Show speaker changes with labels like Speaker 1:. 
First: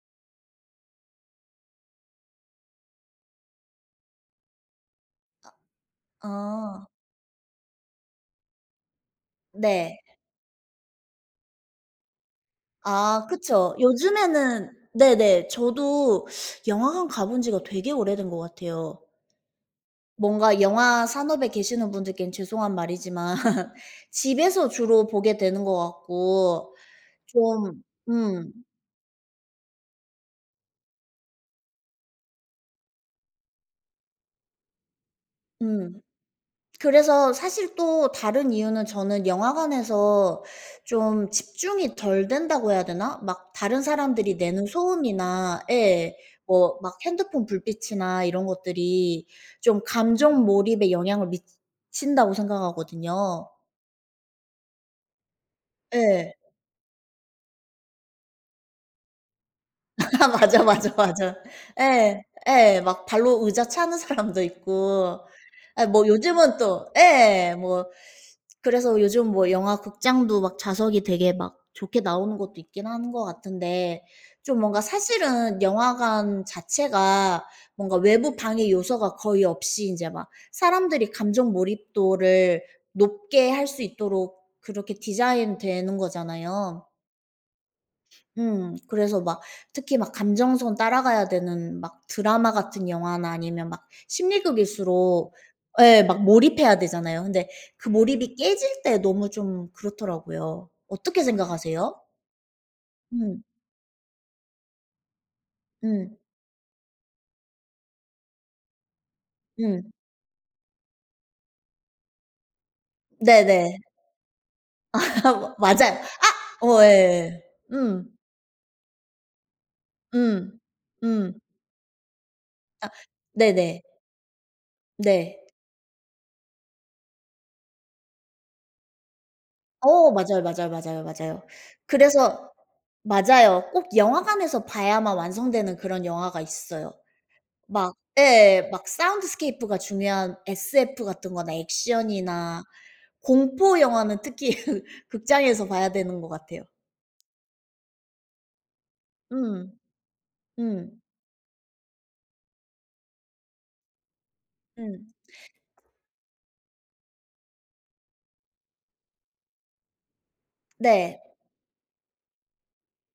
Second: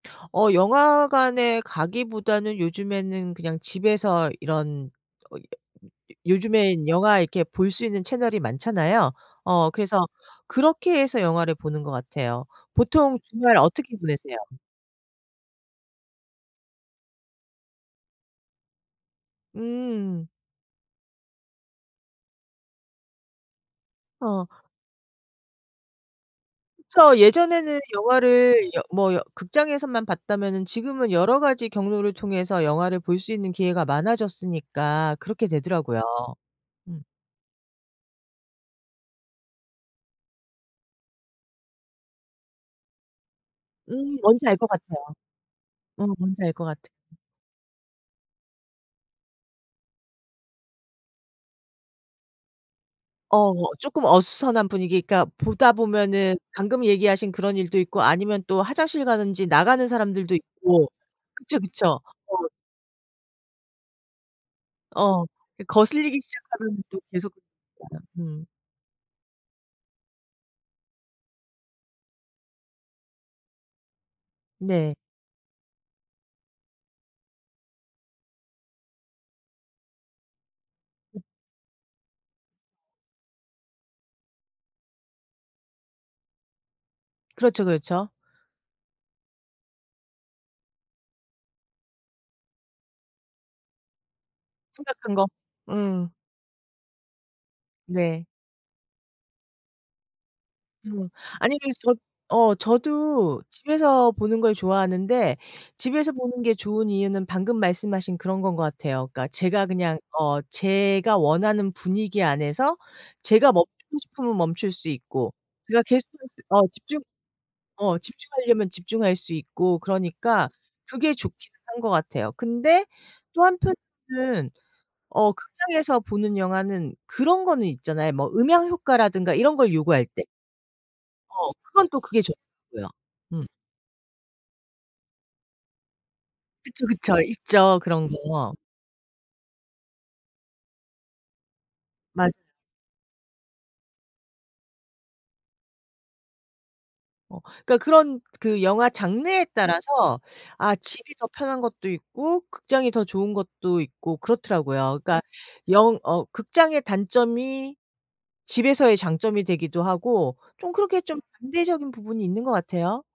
Speaker 1: 어 영화관에 가기보다는 요즘에는 그냥 집에서 이런
Speaker 2: 아.
Speaker 1: 요즘에는 영화 이렇게 볼 수 있는 채널이 많잖아요? 어
Speaker 2: 네.
Speaker 1: 그래서 그렇게 해서 영화를 보는 것 같아요. 보통
Speaker 2: 아
Speaker 1: 주말
Speaker 2: 그쵸.
Speaker 1: 어떻게 보내세요?
Speaker 2: 요즘에는 네네. 저도 영화관 가본 지가 되게 오래된 것 같아요.
Speaker 1: 음.
Speaker 2: 뭔가 영화 산업에 계시는 분들께는 죄송한 말이지만
Speaker 1: 어.
Speaker 2: 집에서 주로 보게 되는 것 같고
Speaker 1: 그쵸. 예전에는
Speaker 2: 좀 음.
Speaker 1: 영화를 여 뭐 여 극장에서만 봤다면은 지금은 여러 가지 경로를 통해서 영화를 볼 수 있는 기회가 많아졌으니까 그렇게 되더라고요.
Speaker 2: 음.
Speaker 1: 음.
Speaker 2: 그래서 사실 또 다른 이유는 저는 영화관에서 좀 집중이 덜 된다고 해야 되나? 막 다른
Speaker 1: 음.
Speaker 2: 사람들이
Speaker 1: 뭔지 알
Speaker 2: 내는
Speaker 1: 것 같아요.
Speaker 2: 소음이나
Speaker 1: 음
Speaker 2: 예.
Speaker 1: 뭔지 알 것
Speaker 2: 뭐
Speaker 1: 같아.
Speaker 2: 막 핸드폰 불빛이나 이런 것들이 좀 감정 몰입에 영향을 미친다고 생각하거든요.
Speaker 1: 어 뭐 쪼끔 어수선한 분위기 그러니까 보다
Speaker 2: 예.
Speaker 1: 보면은 방금 얘기하신 그런 일도 있고 아니면 또 화장실 가는지 나가는 사람들도
Speaker 2: 맞아,
Speaker 1: 있고.
Speaker 2: 맞아, 맞아.
Speaker 1: 그쵸, 그쵸.
Speaker 2: 예.
Speaker 1: 어.
Speaker 2: 예. 막 발로 의자 차는 사람도 있고
Speaker 1: 어. 이
Speaker 2: 아 뭐
Speaker 1: 거슬리기
Speaker 2: 요즘은
Speaker 1: 시작하면
Speaker 2: 또
Speaker 1: 또 계속
Speaker 2: 예예. 뭐
Speaker 1: [unintelligible] 음.
Speaker 2: 그래서 요즘 뭐 영화 극장도 막 좌석이 되게 막 좋게 나오는 것도 있기는 하는 것 같은데 좀 뭔가
Speaker 1: 네.
Speaker 2: 사실은 영화관 자체가 뭔가 외부 방해 요소가 거의 없이 인제 막 사람들이 감정 몰입도를 높게 할 수 있도록 그렇게 디자인되는 거잖아요.
Speaker 1: 그렇죠, 그렇죠.
Speaker 2: 음. 그래서 막 특히 막 감정선 따라가야 되는 막 드라마 같은 영화나 아니면 막
Speaker 1: 심각한 거.
Speaker 2: 심리극일수록 예.
Speaker 1: 음.
Speaker 2: 막 몰입해야 되잖아요. 근데 그
Speaker 1: 네.
Speaker 2: 몰입이 깨질 때 너무 좀 그렇더라고요.
Speaker 1: 음.
Speaker 2: 어떻게
Speaker 1: 아니 그래서 저
Speaker 2: 생각하세요?
Speaker 1: 어 저도
Speaker 2: 음.
Speaker 1: 집에서 보는 걸 좋아하는데 집에서
Speaker 2: 음.
Speaker 1: 보는 게 좋은 이유는 방금 말씀하신 그런 건 것 같아요. 그러니까 제가
Speaker 2: 음.
Speaker 1: 그냥 어 제가 원하는 분위기 안에서 제가
Speaker 2: 네네.
Speaker 1: 멈추고 싶으면 멈출 수 있고 제가
Speaker 2: 맞아요.
Speaker 1: 계속해서
Speaker 2: 아.
Speaker 1: 어
Speaker 2: 어
Speaker 1: 집중
Speaker 2: 예예.
Speaker 1: 어
Speaker 2: 음.
Speaker 1: 집중하려면 집중할 수 있고 그러니까
Speaker 2: 음.
Speaker 1: 그게
Speaker 2: 음.
Speaker 1: 좋기는 한 것 같아요. 근데
Speaker 2: 아.
Speaker 1: 또
Speaker 2: 네네.
Speaker 1: 한편으로는 어
Speaker 2: 네.
Speaker 1: 극장에서 보는 영화는 그런 거는 있잖아요, 뭐 음향 효과라든가 이런 걸 요구할
Speaker 2: 어.
Speaker 1: 때.
Speaker 2: 맞아요, 맞아요, 맞아요, 맞아요.
Speaker 1: 어. 그건 또 그게
Speaker 2: 그래서
Speaker 1: 좋더라고요. 음.
Speaker 2: 맞아요. 꼭 영화관에서 봐야만 완성되는 그런 영화가
Speaker 1: 그쵸,
Speaker 2: 있어요.
Speaker 1: 그쵸. 있죠,
Speaker 2: 막
Speaker 1: 그런 거.
Speaker 2: 예 막 사운드스케이프가 중요한 SF 같은 거나
Speaker 1: 맞아요.
Speaker 2: 액션이나 공포 영화는 특히 극장에서 봐야 되는 것 같아요.
Speaker 1: 어 그러니까 그런 그 영화 장르에
Speaker 2: 음.
Speaker 1: 따라서 아
Speaker 2: 음.
Speaker 1: 집이 더 편한 것도 있고 극장이 더 좋은 것도 있고 그렇더라고요.
Speaker 2: 음.
Speaker 1: 그러니까 영 어 극장의 단점이 집에서의 장점이 되기도 하고 좀 그렇게 좀
Speaker 2: 네.
Speaker 1: 반대적인 부분이 있는 것 같아요.